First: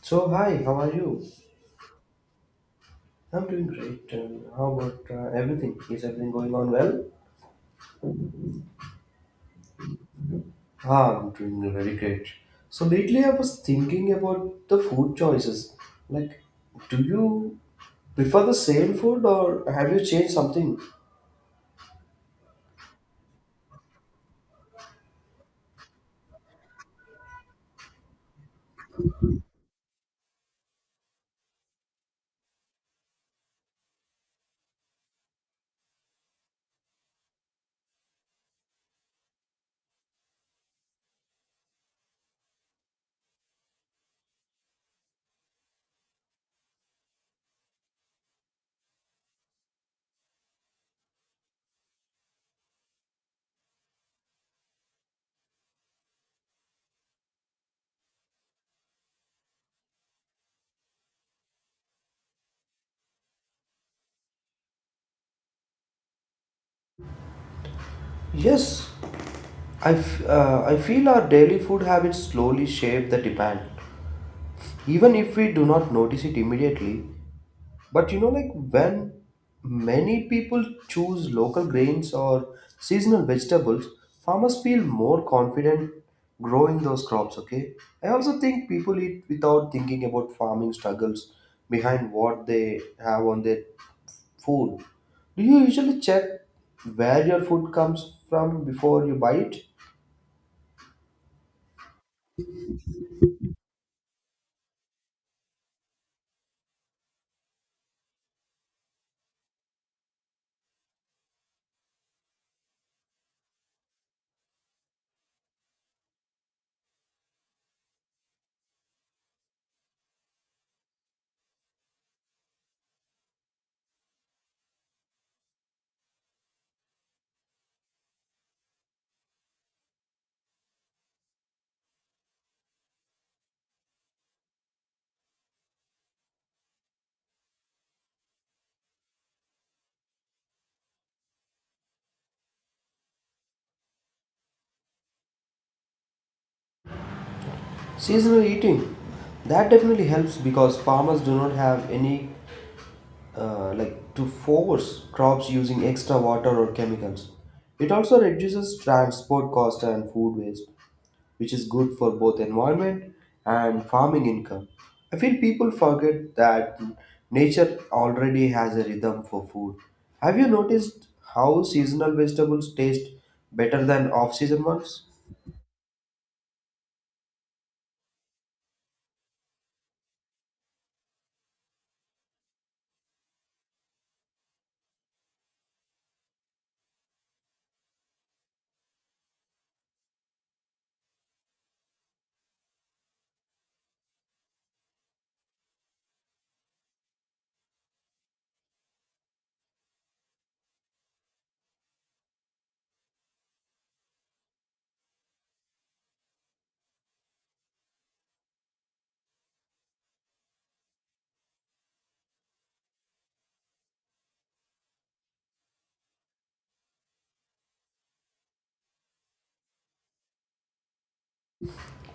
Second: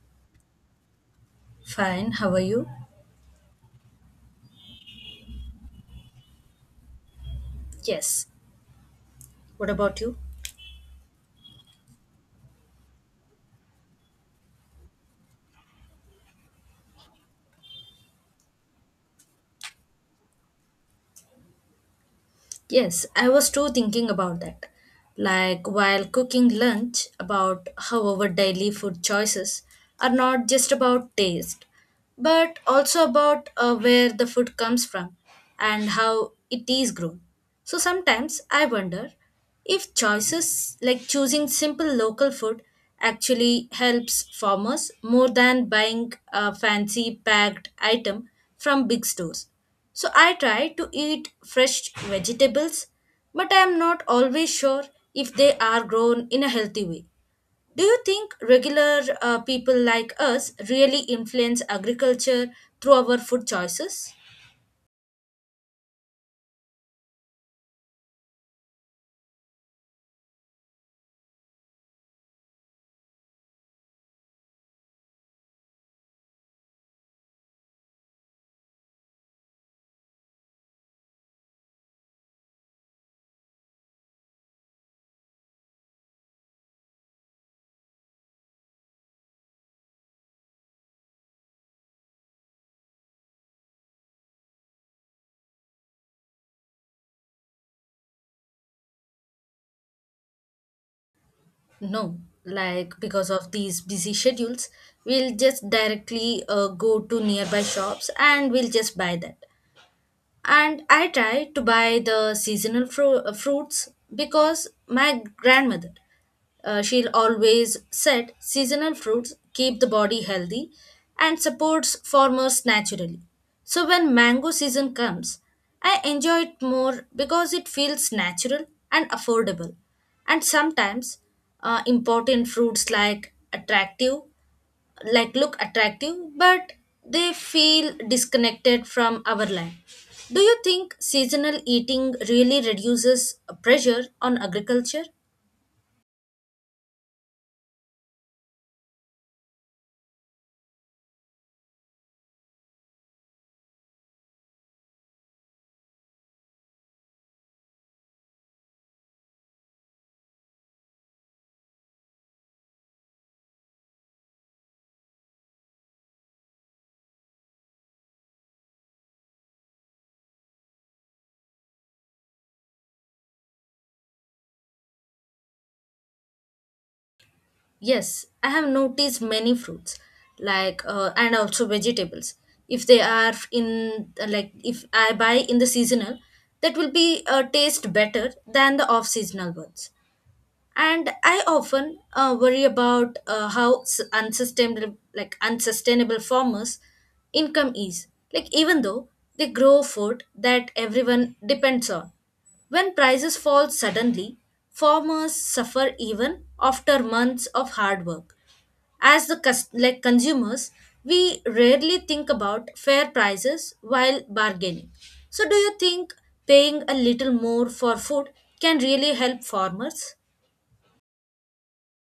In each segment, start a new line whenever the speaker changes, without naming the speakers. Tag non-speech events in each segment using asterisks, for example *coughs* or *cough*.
So, hi, how are you?
Fine, how are you?
I'm doing great. And how about everything? Is everything going on well?
Yes. What about you?
Ah, I'm doing very great. So, lately I was thinking about the food choices. Like, do you prefer the same food or have you changed something?
Yes, I was too thinking about that, like while cooking lunch, about how our daily food choices are not just about taste, but also about where the food comes from and how it is grown. So sometimes I wonder if choices like choosing simple local food actually helps farmers more than buying a fancy packed item from big stores, so I try to eat fresh vegetables, but I am not always sure if they are grown in a healthy way. Do you think regular people like us really influence agriculture through our food choices?
Yes, I feel our daily food habits slowly shape the demand. Even if we do not notice it immediately, but you know, like when many people choose local grains or seasonal vegetables, farmers feel more confident growing those crops, okay? I also think people eat without thinking about farming struggles behind what they have on their food. Do you usually check where your food comes from before you buy it?
No, like because of these busy schedules, we'll just directly go to nearby shops and we'll just buy that. And I try to buy the seasonal fruits, because my grandmother, she'll always said seasonal fruits keep the body healthy and supports farmers naturally. So when mango season comes, I enjoy it more because it feels natural and affordable. And sometimes important fruits like attractive, like look attractive, but they feel disconnected from our land. Do you think seasonal eating really reduces pressure on agriculture?
Seasonal eating. That definitely helps because farmers do not have any like to force crops using extra water or chemicals. It also reduces transport cost and food waste, which is good for both environment and farming income. I feel people forget that nature already has a rhythm for food. Have you noticed how seasonal vegetables taste better than off-season ones?
Yes, I have noticed many fruits like and also vegetables. If they are in, like if I buy in the seasonal, that will be taste better than the off seasonal ones. And I often worry about how unsustainable farmers income is, like even though they grow food that everyone depends on. When prices fall suddenly, farmers suffer even after months of hard work. As the consumers, we rarely think about fair prices while bargaining. So do you think paying a little more for food can really help farmers?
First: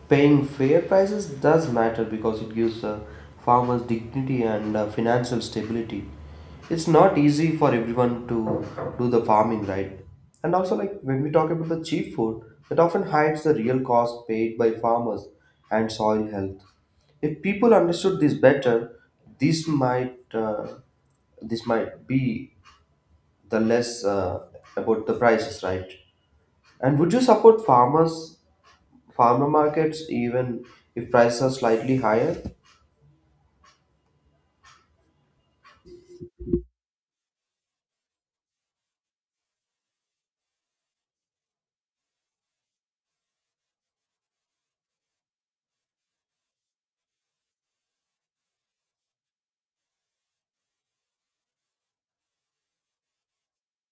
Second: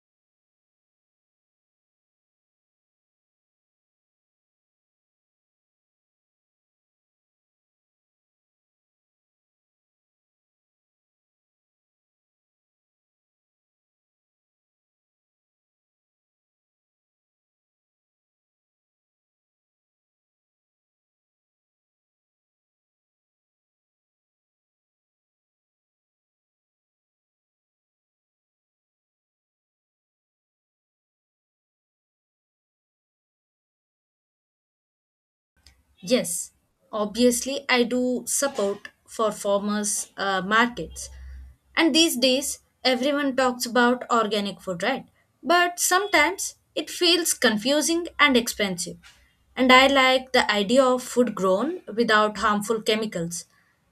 Paying fair prices does matter because it gives farmers dignity and financial stability. It's not easy for everyone to do the farming right. And also, like when we talk about the cheap food, that often hides the real cost paid by farmers and soil health. If people understood this better, this might uh, this might be the less about the prices, right? And would you support farmer markets even if prices are slightly higher?
Yes, obviously, I do support for farmers' markets. And these days, everyone talks about organic food, right? But sometimes it feels confusing and expensive. And I like the idea of food grown without harmful chemicals,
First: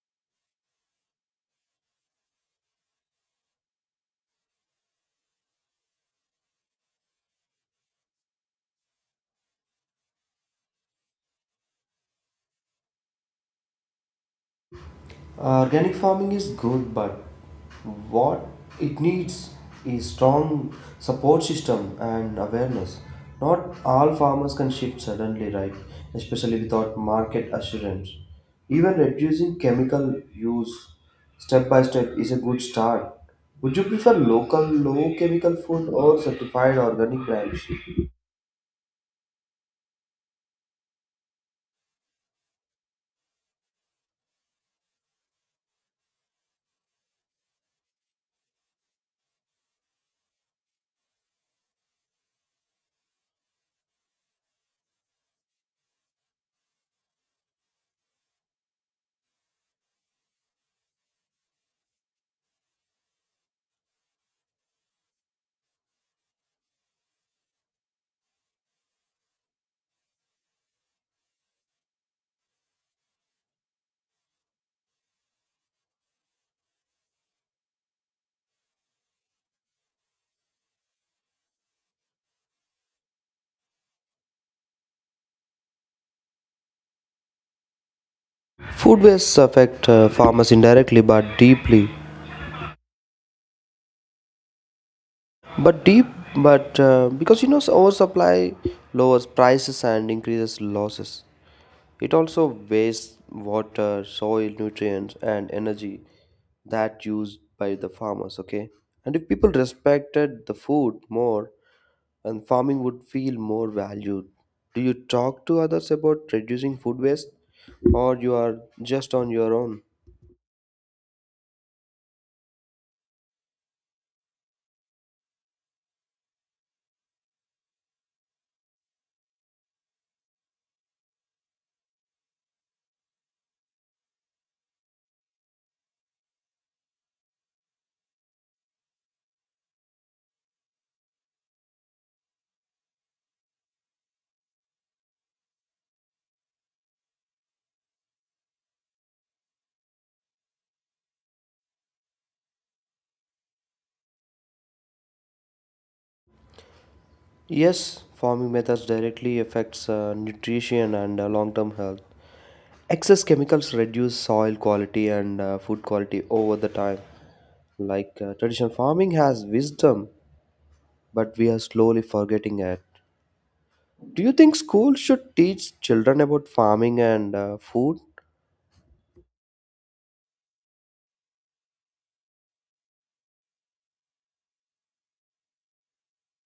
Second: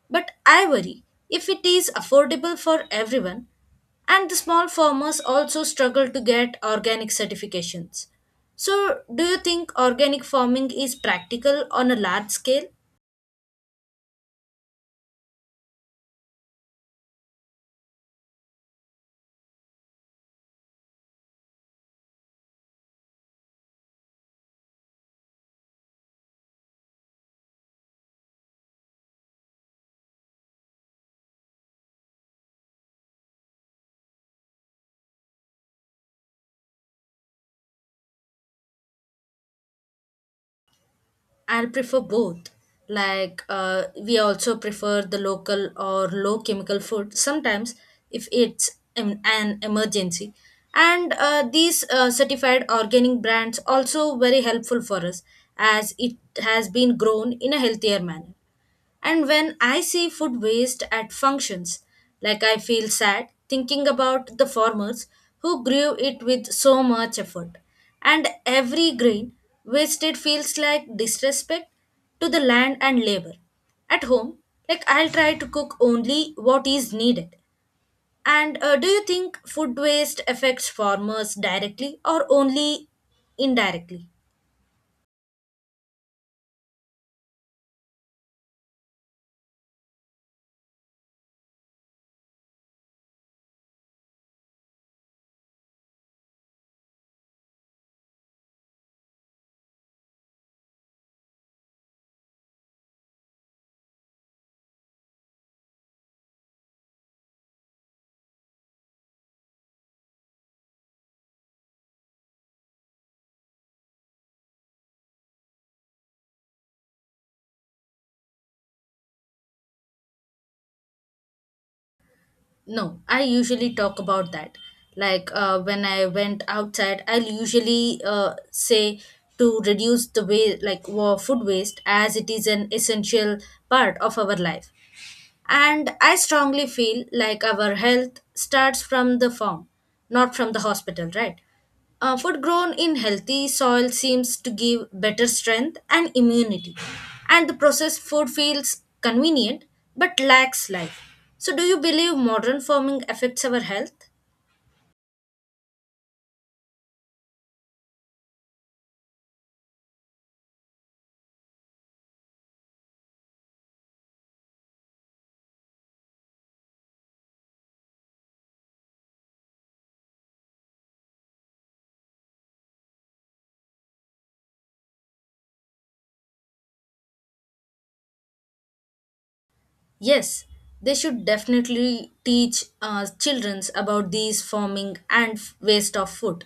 but I worry if it is affordable for everyone, and the small farmers also struggle to get organic certifications. So, do you think organic farming is practical on a large scale?
Organic farming is good, but what it needs is strong support system and awareness. Not all farmers can shift suddenly, right? Especially without market assurance. Even reducing chemical use step by step is a good start. Would you prefer local, low chemical food or certified organic brands?
I'll prefer both. Like, we also prefer the local or low chemical food sometimes if it's an emergency. And these certified organic brands also very helpful for us as it has been grown in a healthier manner. And when I see food waste at functions, like I feel sad thinking about the farmers who grew it with so much effort. And every grain wasted feels like disrespect to the land and labor. At home, like I'll try to cook only what is needed. And do you think food waste affects farmers directly or only indirectly?
Food wastes affect farmers indirectly but deeply. But deep, but Because you know oversupply lowers prices and increases losses. It also wastes water, soil, nutrients, and energy that used by the farmers. Okay, and if people respected the food more, and farming would feel more valued. Do you talk to others about reducing food waste, or you are just on your own?
No, I usually talk about that. Like when I went outside, I'll usually say to reduce the way like food waste, as it is an essential part of our life. And I strongly feel like our health starts from the farm, not from the hospital, right? Food grown in healthy soil seems to give better strength and immunity. And the processed food feels convenient but lacks life. So, do you believe modern farming affects our health?
Yes, farming methods directly affects nutrition and long-term health. Excess chemicals reduce soil quality and food quality over the time. Like traditional farming has wisdom, but we are slowly forgetting it. Do you think schools should teach children about farming and food?
Yes, they should definitely teach children about these farming and waste of food.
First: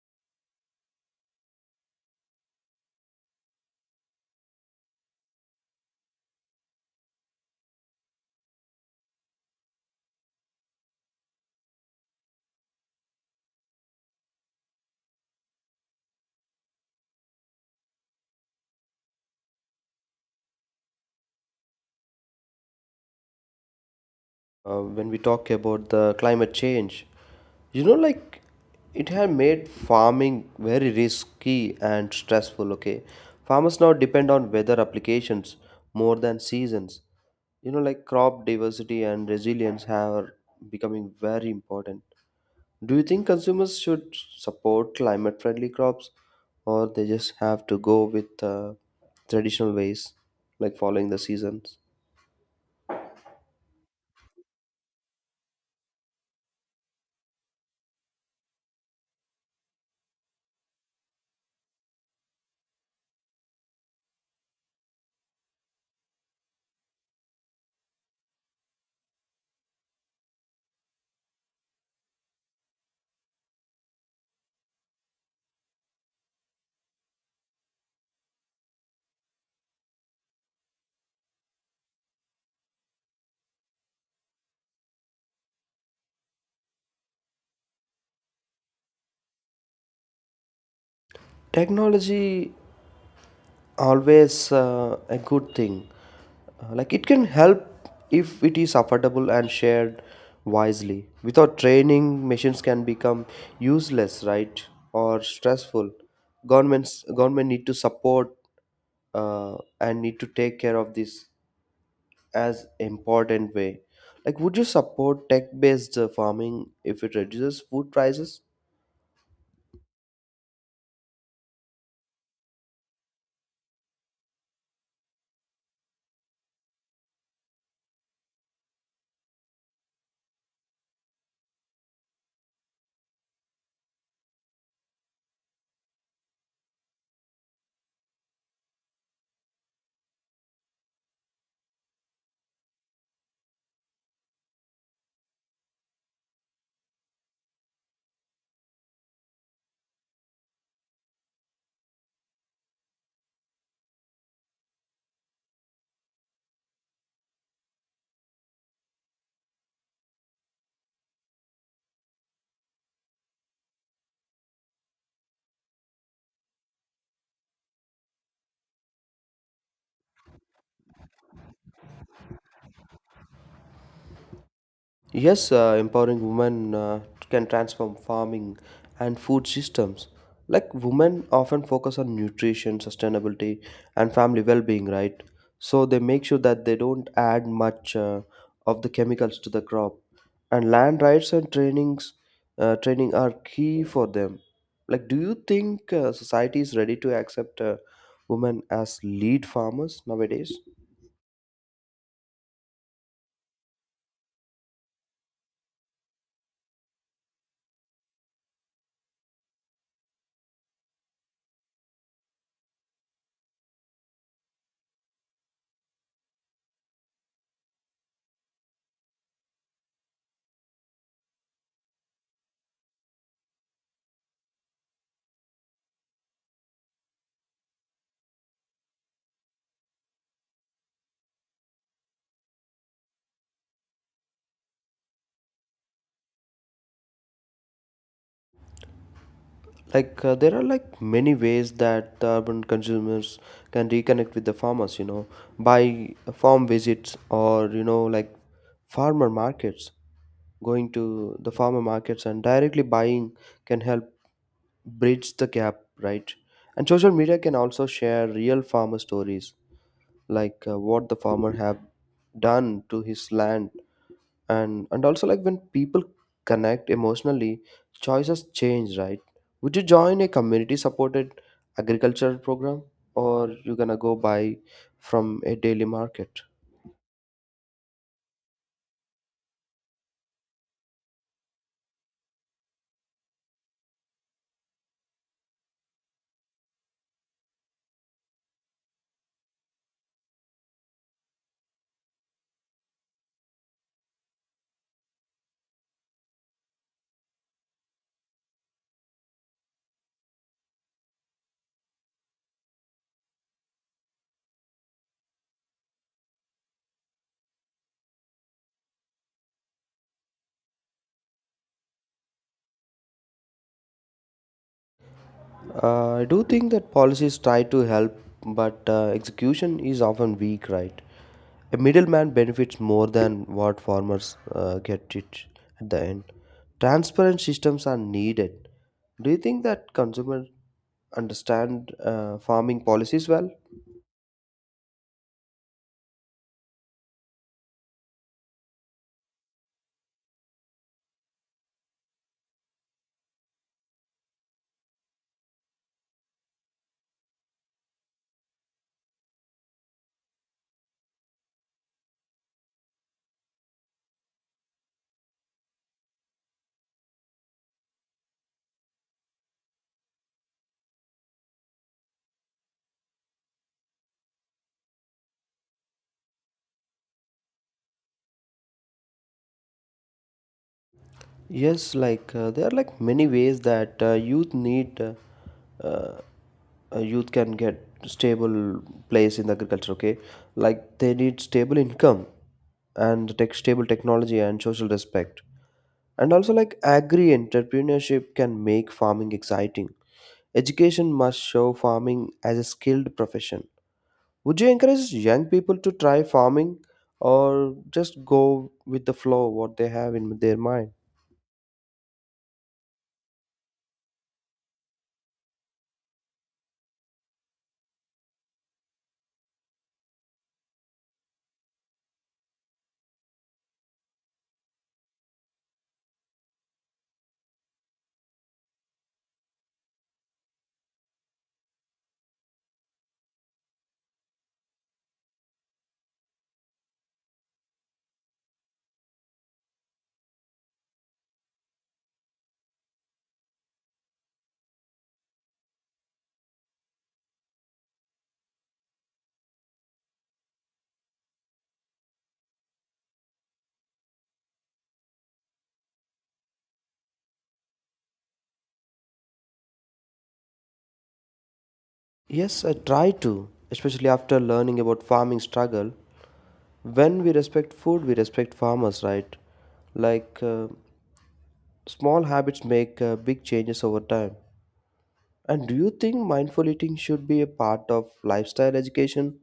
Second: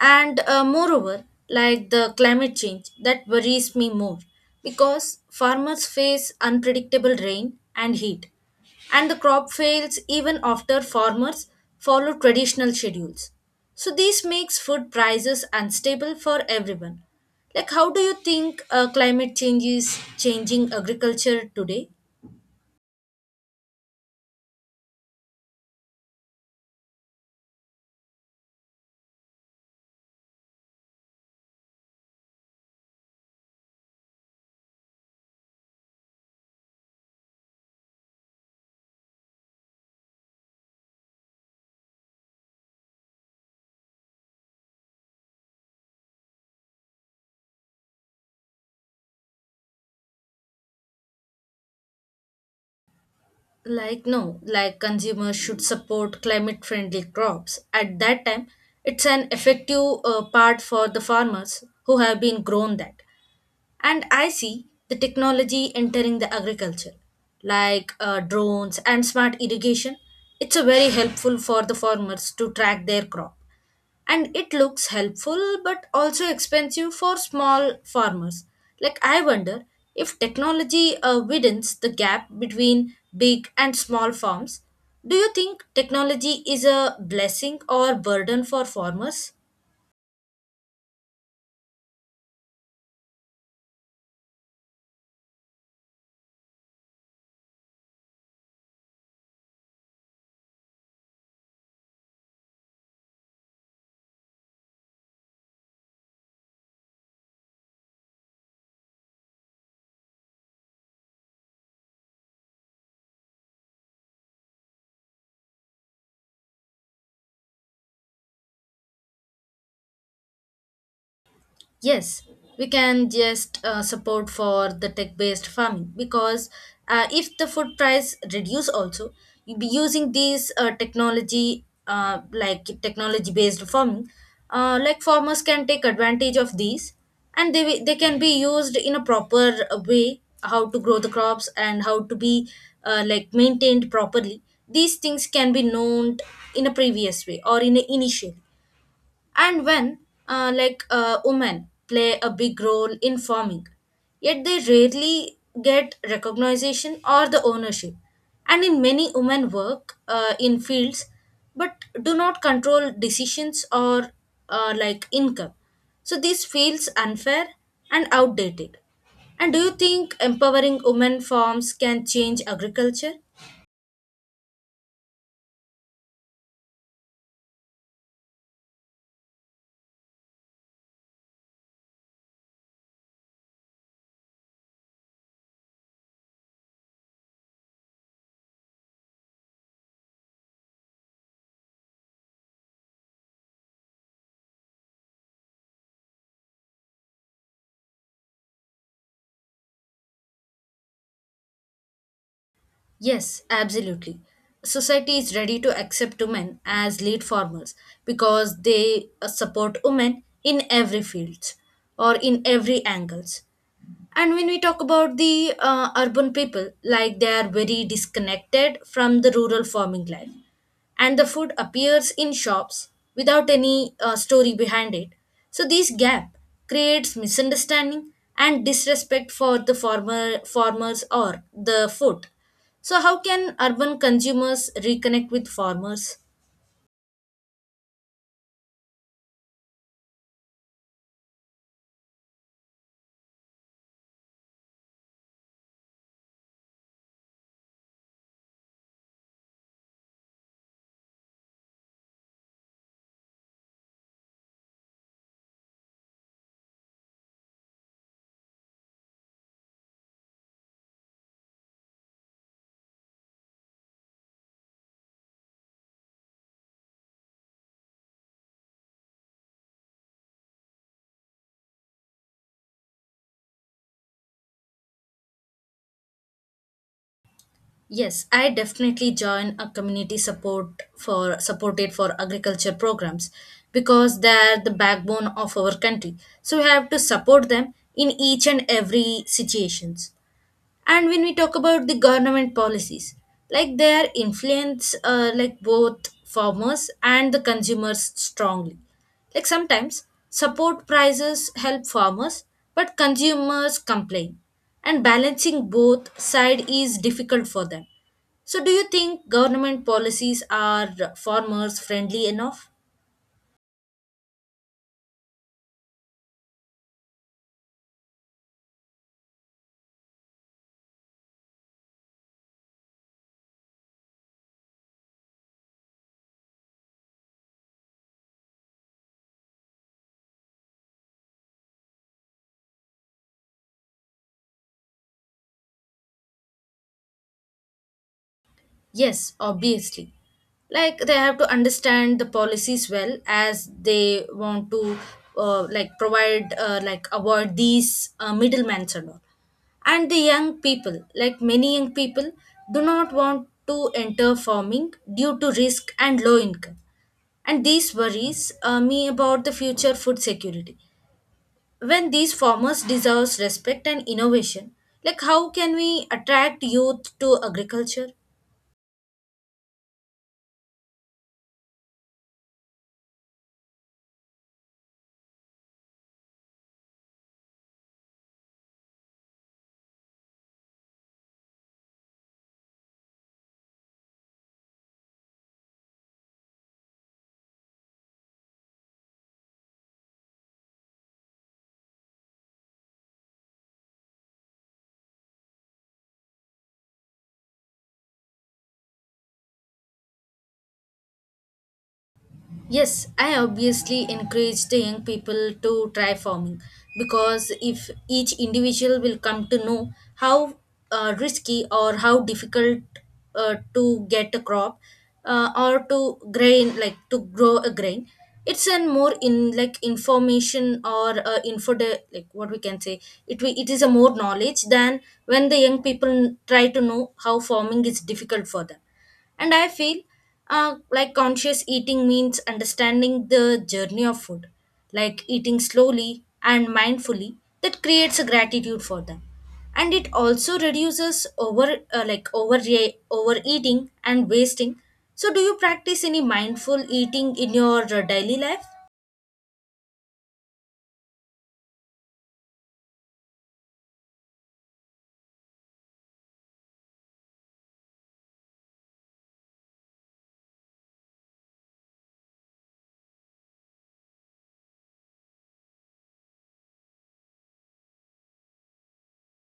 And moreover, like the climate change that worries me more, because farmers face unpredictable rain and heat, and the crop fails even after farmers follow traditional schedules. So this makes food prices unstable for everyone. Like, how do you think climate change is changing agriculture today?
When we talk about the climate change, you know, like it had made farming very risky and stressful, okay? Farmers now depend on weather applications more than seasons. You know, like crop diversity and resilience have becoming very important. Do you think consumers should support climate friendly crops, or they just have to go with traditional ways, like following the seasons?
Like, no, like consumers should support climate friendly crops at that time. It's an effective part for the farmers who have been grown that. And I see the technology entering the agriculture, like drones and smart irrigation. It's a very helpful for the farmers to track their crop, and it looks helpful but also expensive for small farmers. Like, I wonder if technology widens the gap between big and small farms. Do you think technology is a blessing or burden for farmers?
Technology always a good thing. Like it can help if it is affordable and shared wisely. Without training, machines can become useless, right? Or stressful. Government need to support uh, and need to take care of this as important way. Like would you support tech based farming if it reduces food prices?
Yes, we can just support for the tech-based farming, because if the food price reduce also, you'll be using these technology like technology-based farming. Like, farmers can take advantage of these, and they, they can be used in a proper way, how to grow the crops and how to be like maintained properly. These things can be known in a previous way or in a initial. And when women play a big role in farming, yet they rarely get recognition or the ownership. And in many, women work in fields, but do not control decisions or like income. So this feels unfair and outdated. And do you think empowering women farms can change agriculture?
Yes, empowering women can transform farming and food systems. Like women often focus on nutrition, sustainability, and family well-being, right? So they make sure that they don't add much of the chemicals to the crop. And land rights and training are key for them. Like, do you think society is ready to accept women as lead farmers nowadays?
Yes, absolutely. Society is ready to accept women as lead farmers because they support women in every fields or in every angles. And when we talk about the urban people, like they are very disconnected from the rural farming life, and the food appears in shops without any story behind it. So this gap creates misunderstanding and disrespect for the farmers or the food. So, how can urban consumers reconnect with farmers?
Like there are like many ways that the urban consumers can reconnect with the farmers, you know, by farm visits or, you know, like farmer markets. Going to the farmer markets and directly buying can help bridge the gap, right? And social media can also share real farmer stories, like what the farmer have done to his land. And also, like when people connect emotionally, choices change, right? Would you join a community supported agricultural program, or you gonna go buy from a daily market?
Yes, I definitely join a community support for supported for agriculture programs, because they are the backbone of our country. So we have to support them in each and every situations. And when we talk about the government policies, like they are influence like both farmers and the consumers strongly. Like sometimes support prices help farmers but consumers complain, and balancing both side is difficult for them. So do you think government policies are farmers friendly enough?
I do think that policies try to help, but execution is often weak, right? A middleman benefits more than what farmers get it at the end. Transparent systems are needed. Do you think that consumers understand farming policies well?
Yes, obviously. Like they have to understand the policies well, as they want to provide avoid these middlemen and all. And the young people, like many young people, do not want to enter farming due to risk and low income. And these worries me about the future food security. When these farmers deserve respect and innovation, like, how can we attract youth to agriculture?
Yes, like there are like many ways that youth need uh, youth can get stable place in the agriculture. Okay, like they need stable income and tech stable technology and social respect, and also like agri entrepreneurship can make farming exciting. Education must show farming as a skilled profession. Would you encourage young people to try farming, or just go with the flow what they have in their mind?
Yes, I obviously encourage the young people to try farming, because if each individual will come to know how risky or how difficult to get a crop or to grain, like to grow a grain, it's an more in like information or info de- like what we can say, it it is a more knowledge than when the young people try to know how farming is difficult for them. And I feel like conscious eating means understanding the journey of food, like eating slowly and mindfully, that creates a gratitude for them. And it also reduces over overeating and wasting. So do you practice any mindful eating in your daily life?
Yes, I try to, especially after learning about farming struggle. When we respect food, we respect farmers, right? Like small habits make big changes over time. And do you think mindful eating should be a part of lifestyle education?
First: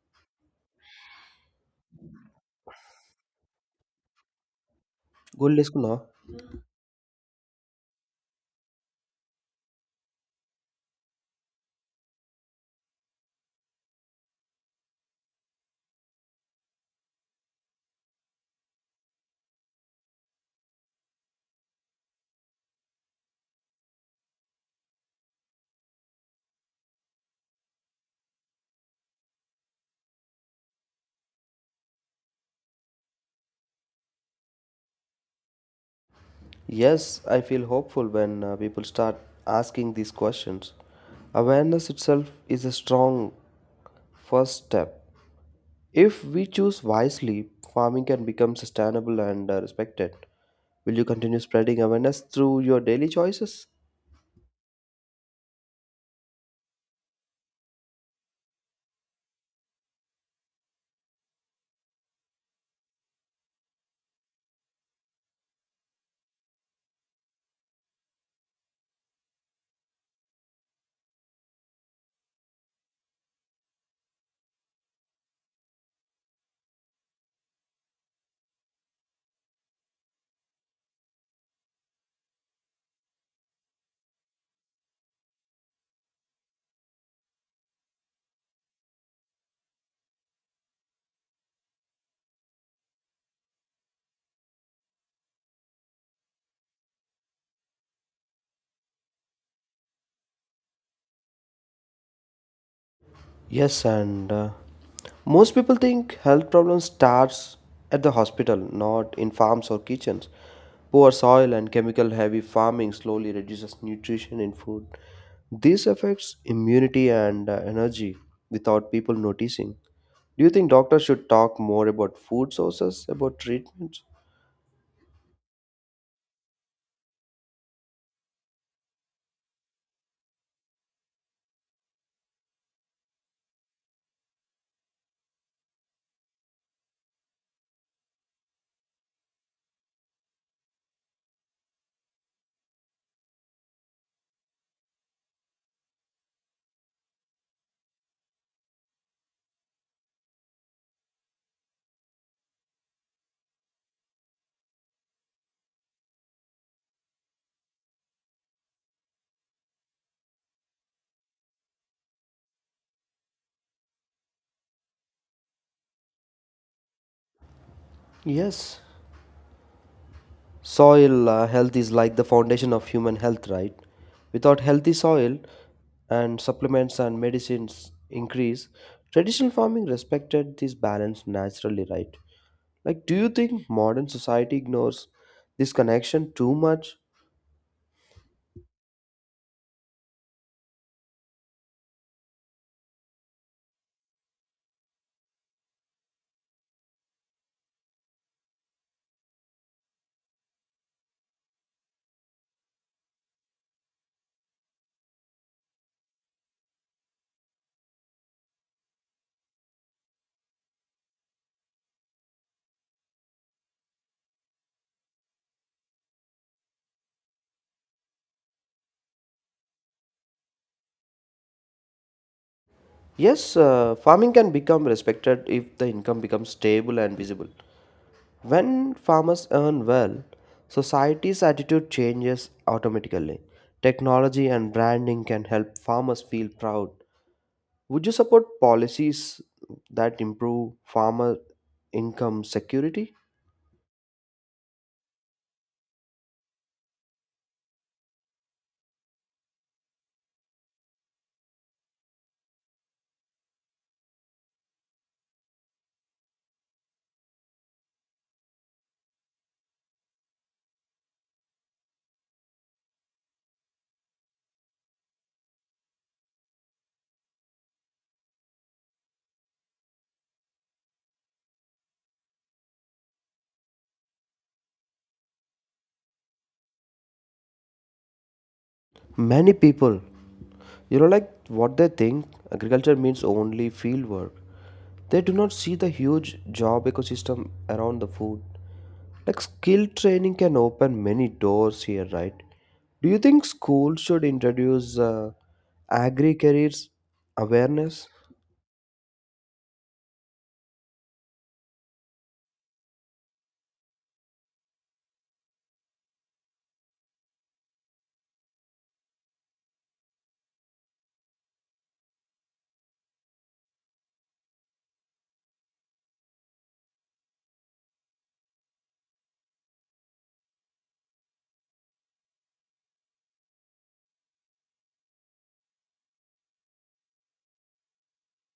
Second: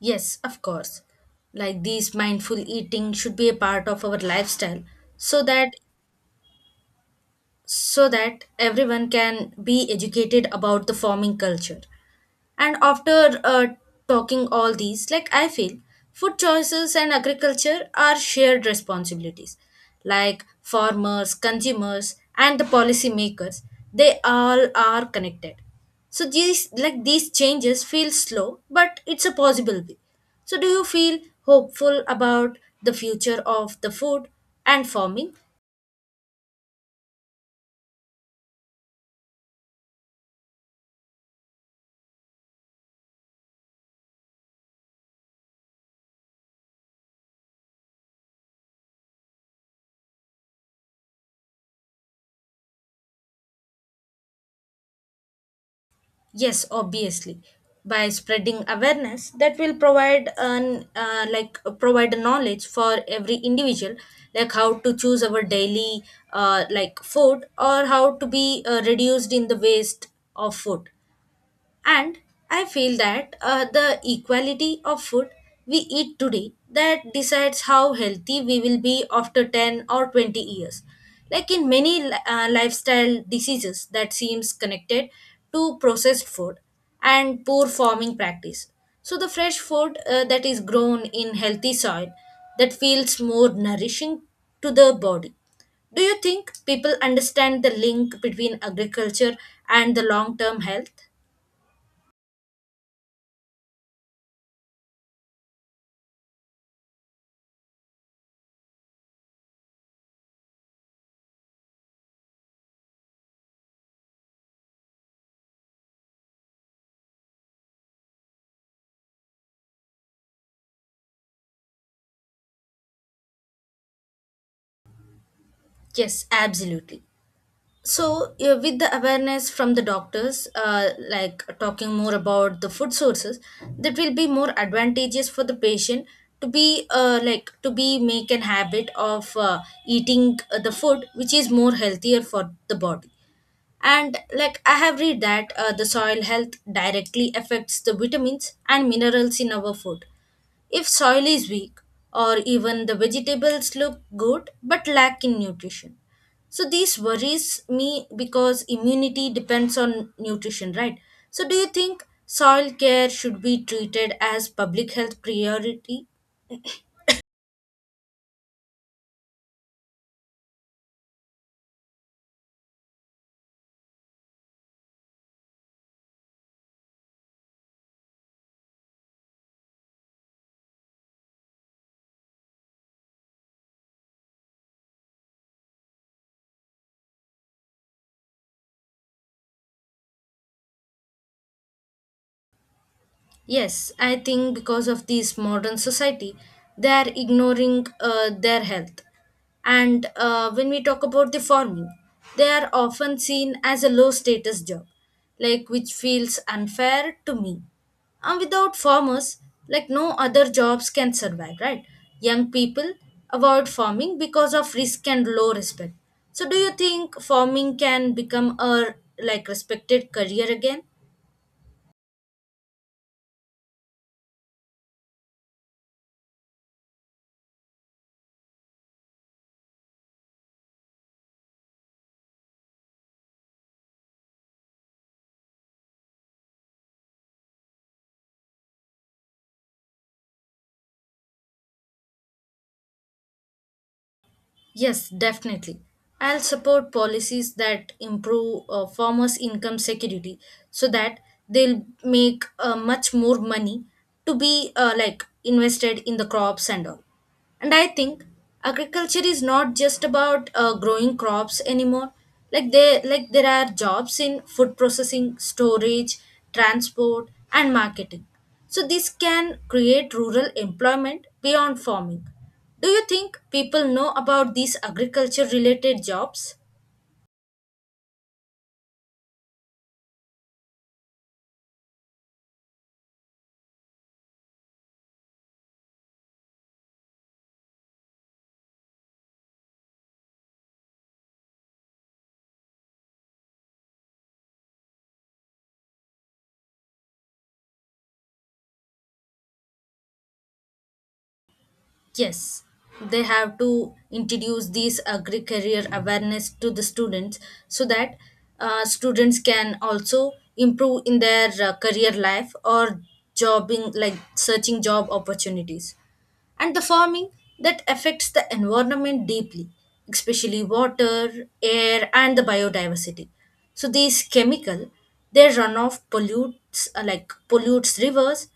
Yes, of course. Like these mindful eating should be a part of our lifestyle, so
Good
that
listener.
so that everyone can be educated about the farming culture. And after talking all these, like I feel food choices and agriculture are shared responsibilities, like farmers, consumers and the policymakers, they all are connected. So these changes feel slow, but it's a possibility. So do you feel hopeful about the future of the food and farming?
Yes, I feel hopeful when people start asking these questions. Awareness itself is a strong first step. If we choose wisely, farming can become sustainable and respected. Will you continue spreading awareness through your daily choices?
Yes, obviously. By spreading awareness, that will provide an provide knowledge for every individual, like how to choose our daily like food, or how to be reduced in the waste of food. And I feel that the equality of food we eat today that decides how healthy we will be after 10 or 20 years. Like in many lifestyle diseases that seems connected to processed food and poor farming practice. So the fresh food that is grown in healthy soil, that feels more nourishing to the body. Do you think people understand the link between agriculture and the long term health?
Yes, and most people think health problems starts at the hospital, not in farms or kitchens. Poor soil and chemical heavy farming slowly reduces nutrition in food. This affects immunity and energy without people noticing. Do you think doctors should talk more about food sources, about treatments?
Yes, absolutely. So, yeah, with the awareness from the doctors, like talking more about the food sources, that will be more advantageous for the patient to be to be make an habit of eating the food which is more healthier for the body. And like I have read that the soil health directly affects the vitamins and minerals in our food. If soil is weak, or even the vegetables look good but lack in nutrition, so this worries me because immunity depends on nutrition, right? So do you think soil care should be treated as public health priority?
Yes. Soil health is like the foundation of human health, right? Without healthy soil and supplements and medicines increase, traditional farming respected this balance naturally, right? Like, do you think modern society ignores this connection too much?
Yes, I think because of this modern society, they are ignoring their health. And when we talk about the farming, they are often seen as a low status job, like which feels unfair to me. And without farmers, like no other jobs can survive, right? Young people avoid farming because of risk and low respect. So, do you think farming can become a respected career again?
Yes, farming can become respected if the income becomes stable and visible. When farmers earn well, society's attitude changes automatically. Technology and branding can help farmers feel proud. Would you support policies that improve farmer income security?
Yes, definitely. I'll support policies that improve farmers' income security so that they'll make much more money to be invested in the crops and all. And I think agriculture is not just about growing crops anymore. Like there are jobs in food processing, storage, transport, and marketing. So this can create rural employment beyond farming. Do you think people know about these agriculture related jobs?
Many people, you know, like what they think agriculture means only field work. They do not see the huge job ecosystem around the food. Like skill training can open many doors here, right? Do you think schools should introduce agri careers awareness?
Yes, they have to introduce these agri career awareness to the students so that students can also improve in their career life or jobbing like searching job opportunities, and the farming that affects the environment deeply, especially water, air, and the biodiversity. So these chemical, their runoff pollutes rivers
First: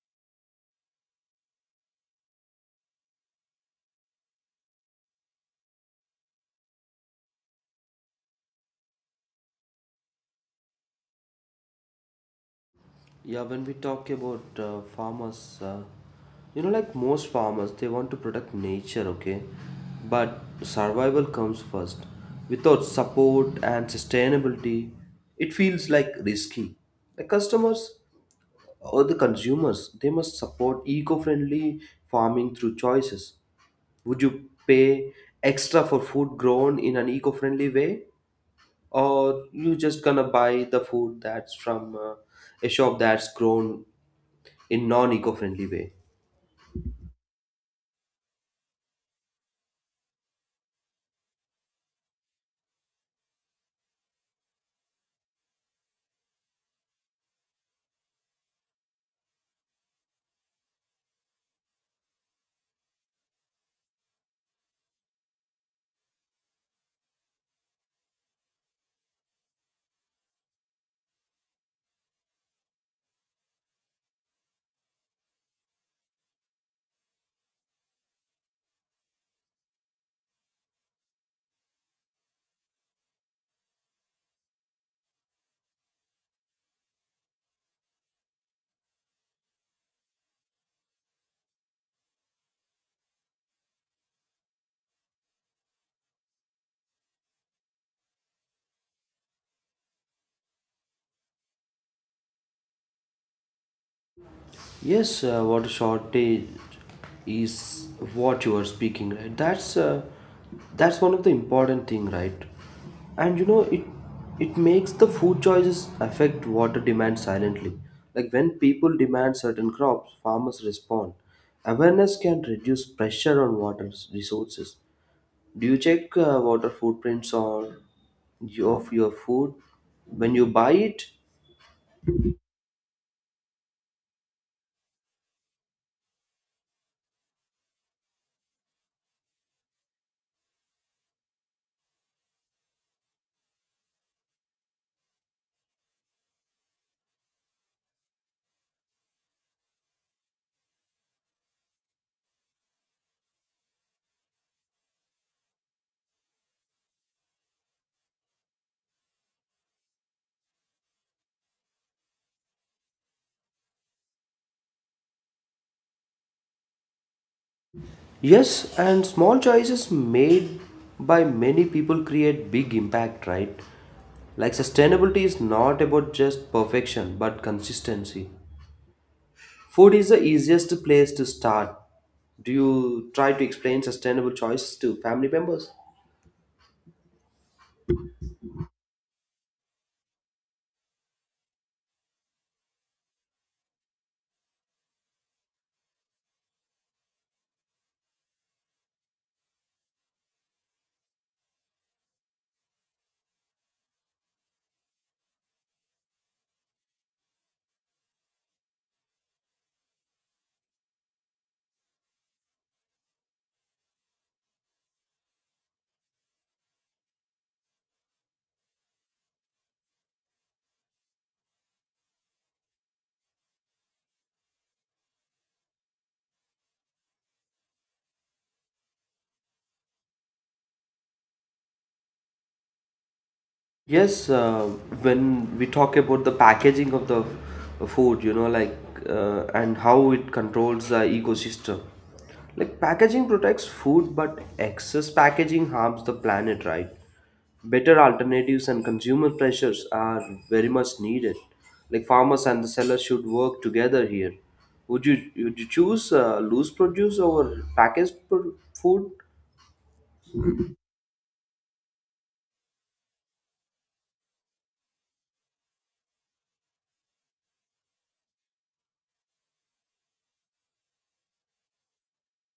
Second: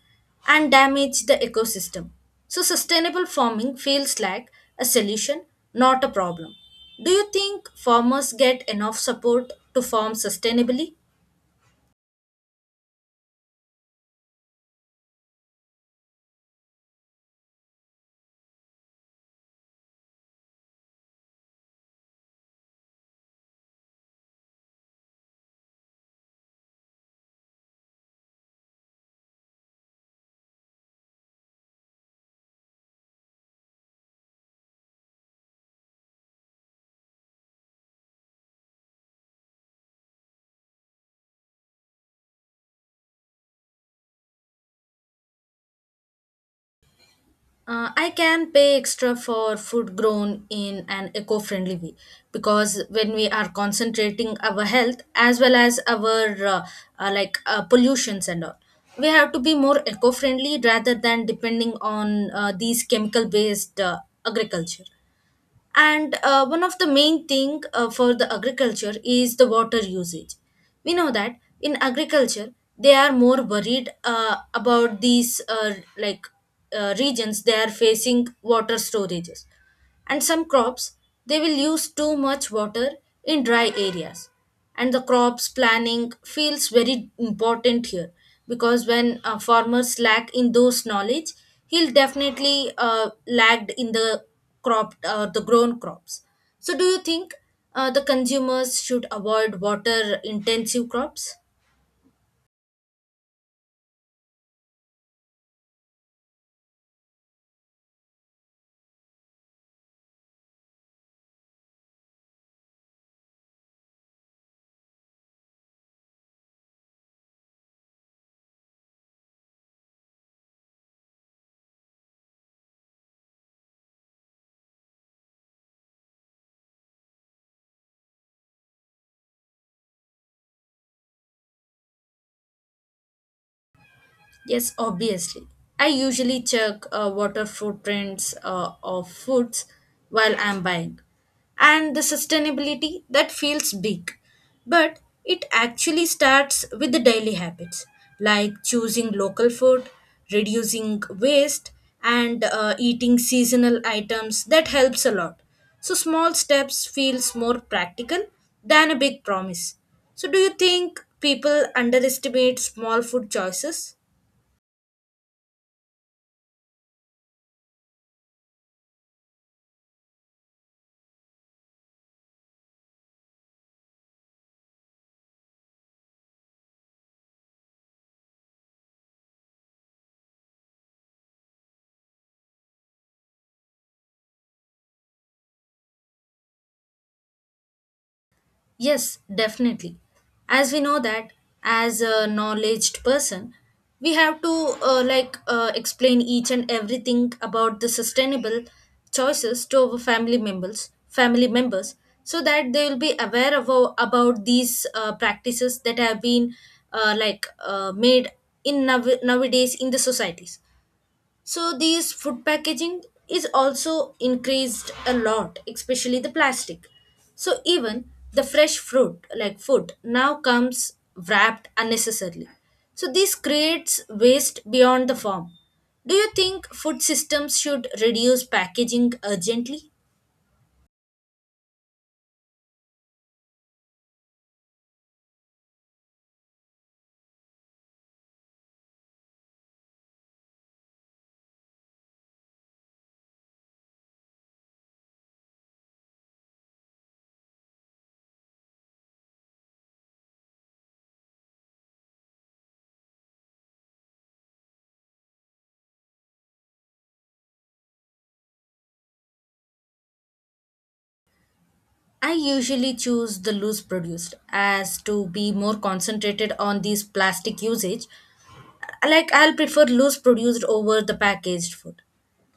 and damage the ecosystem. So sustainable farming feels like a solution, not a problem. Do you think farmers get enough support to farm sustainably?
Yeah, when we talk about farmers, you know, like most farmers, they want to protect nature, okay? But survival comes first. Without support and sustainability, it feels like risky. The customers or the consumers, they must support eco friendly farming through choices. Would you pay extra for food grown in an eco-friendly way, or you just gonna buy the food that's from a shop that's grown in non-eco-friendly way?
I can pay extra for food grown in an eco friendly way, because when we are concentrating our health as well as our pollutions and all, we have to be more eco friendly rather than depending on these chemical based agriculture. And one of the main thing for the agriculture is the water usage. We know that in agriculture they are more worried about these regions. They are facing water storages, and some crops, they will use too much water in dry areas, and the crops planning feels very important here, because when farmers lack in those knowledge, he'll definitely lagged in the crop the grown crops. So do you think the consumers should avoid water intensive crops?
Yes, water shortage is what you are speaking, right? That's one of the important thing, right? And you know it makes the food choices affect water demand silently. Like when people demand certain crops, farmers respond. Awareness can reduce pressure on water resources. Do you check water footprints on your, of your food when you buy it?
Yes, obviously. I usually check water footprints of foods while I'm buying. And the sustainability, that feels big, but it actually starts with the daily habits like choosing local food, reducing waste, and eating seasonal items. That helps a lot. So small steps feels more practical than a big promise. So do you think people underestimate small food choices?
Yes, and small choices made by many people create big impact, right? Like sustainability is not about just perfection but consistency. Food is the easiest place to start. Do you try to explain sustainable choices to family members?
Yes, definitely. As we know that, as a knowledged person, we have to explain each and everything about the sustainable choices to our family members, so that they will be aware of about these practices that have been made in nowadays in the societies. So these food packaging is also increased a lot, especially the plastic. So even the fresh fruit like food now comes wrapped unnecessarily. So this creates waste beyond the form. Do you think food systems should reduce packaging urgently?
Yes, when we talk about the packaging of the food, you know, like and how it controls the ecosystem. Like packaging protects food, but excess packaging harms the planet, right? Better alternatives and consumer pressures are very much needed. Like farmers and the sellers should work together here. Would you would you choose loose produce over food?
I usually choose the loose produced as to be more concentrated on these plastic usage. Like, I'll prefer loose produced over the packaged food.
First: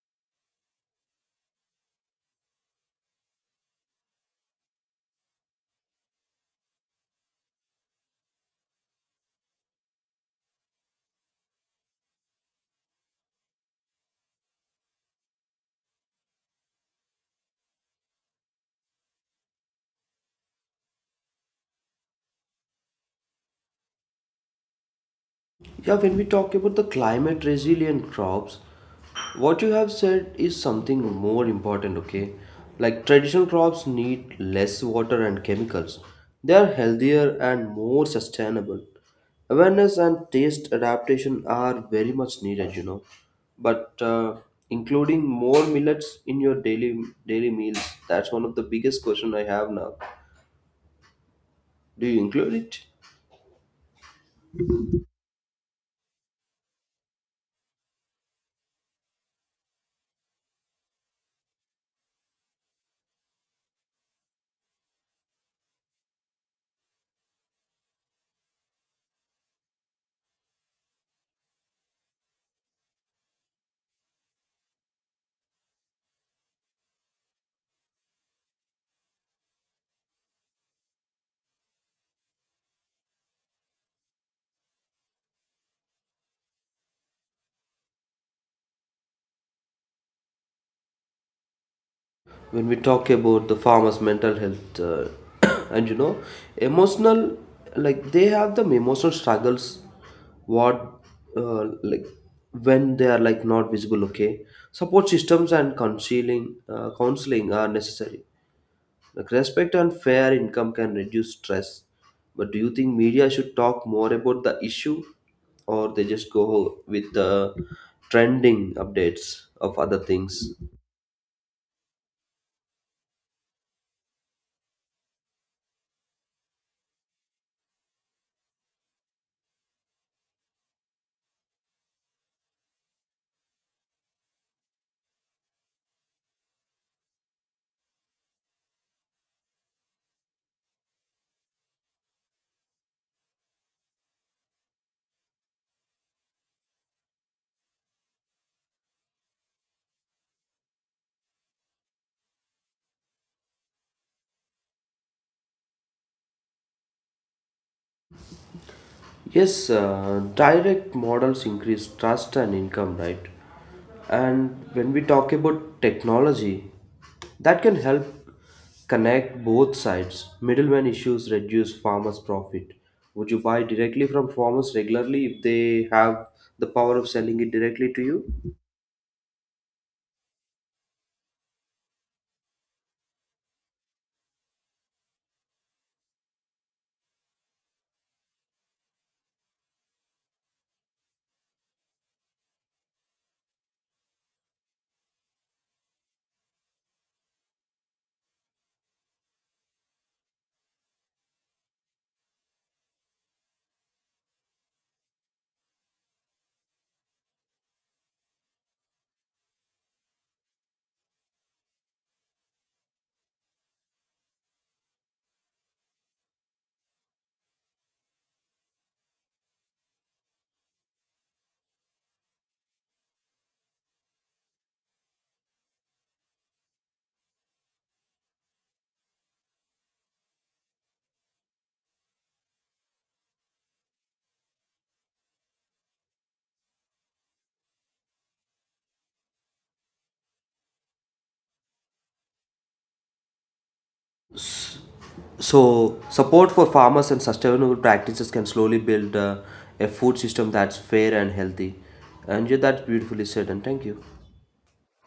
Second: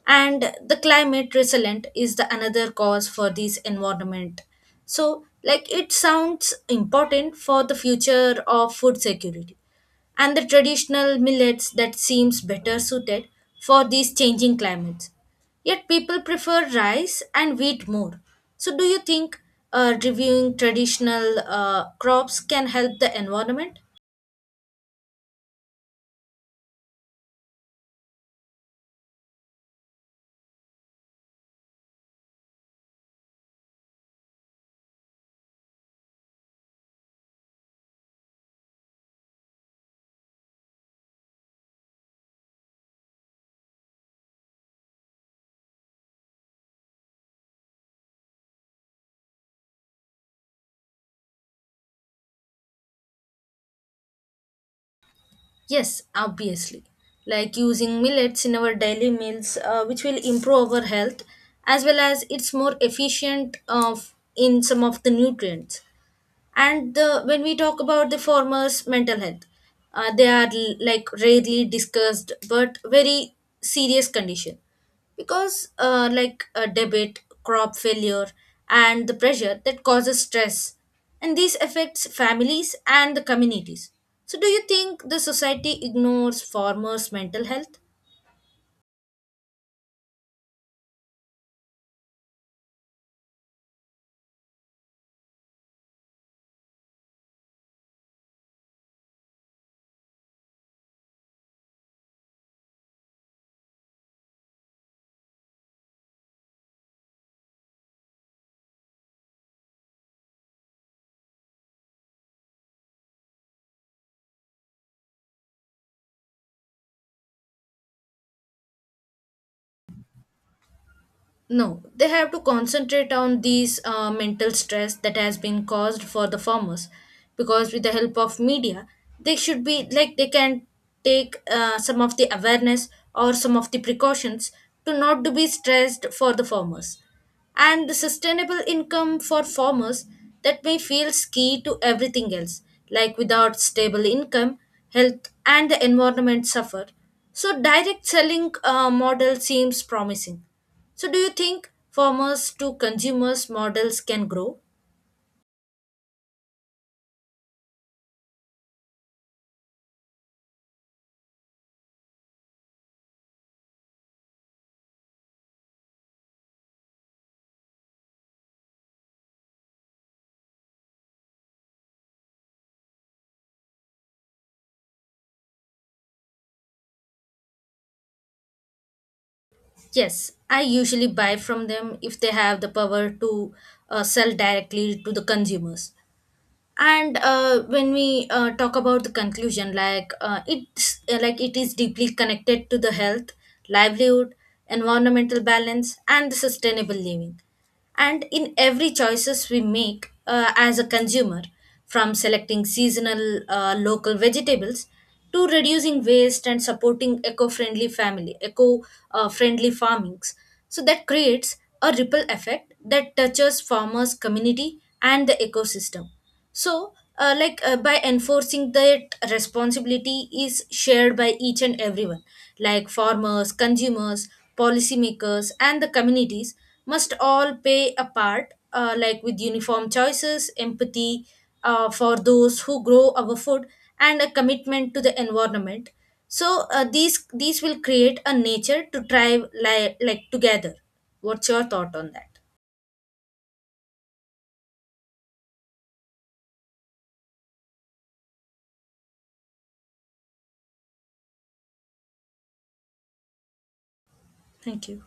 And the climate resilient is the another cause for this environment. So like, it sounds important for the future of food security, and the traditional millets, that seems better suited for these changing climates. Yet people prefer rice and wheat more. So do you think reviewing traditional crops can help the environment?
Yeah, when we talk about the climate resilient crops, what you have said is something more important, okay? Like traditional crops need less water and chemicals. They are healthier and more sustainable. Awareness and taste adaptation are very much needed, you know. But including more millets in your daily meals, that's one of the biggest question I have now. Do you include it?
Yes, obviously. Like using millets in our daily meals, which will improve our health, as well as it's more efficient of in some of the nutrients. And when we talk about the farmers mental health, they are rarely discussed but very serious condition, because a debit crop failure and the pressure that causes stress, and this affects families and the communities. So do you think the society ignores farmers mental health?
When we talk about the farmers mental health, *coughs* and you know emotional, like they have the emotional struggles. What like when they are like not visible, okay? Support systems and counseling are necessary. Like respect and fair income can reduce stress. But do you think media should talk more about the issue, or they just go with the trending updates of other things?
No, they have to concentrate on these mental stress that has been caused for the farmers, because with the help of media, they should be like, they can take some of the awareness or some of the precautions to not to be stressed for the farmers. And the sustainable income for farmers, that may feels key to everything else. Like without stable income, health and the environment suffer. So direct selling model seems promising. So, do you think farmers to consumers models can grow?
Yes, direct models increase trust and income, right? And when we talk about technology, that can help connect both sides. Middleman issues reduce farmers' profit. Would you buy directly from farmers regularly if they have the power of selling it directly to you?
Yes, I usually buy from them if they have the power to sell directly to the consumers. And when we talk about the conclusion, it is deeply connected to the health, livelihood, environmental balance and the sustainable living. And in every choices we make as a consumer, from selecting seasonal local vegetables to reducing waste and supporting eco-friendly family eco friendly farmings, so that creates a ripple effect that touches farmers community and the ecosystem. So by enforcing that, responsibility is shared by each and everyone, like farmers, consumers, policymakers and the communities must all play a part, with uniform choices, empathy for those who grow our food, and a commitment to the environment. So these will create a nature to thrive together. What's your thought on that?
So, support for farmers and sustainable practices can slowly build a food system that's fair and healthy. And yeah, that's beautifully said, and thank you.
Thank you.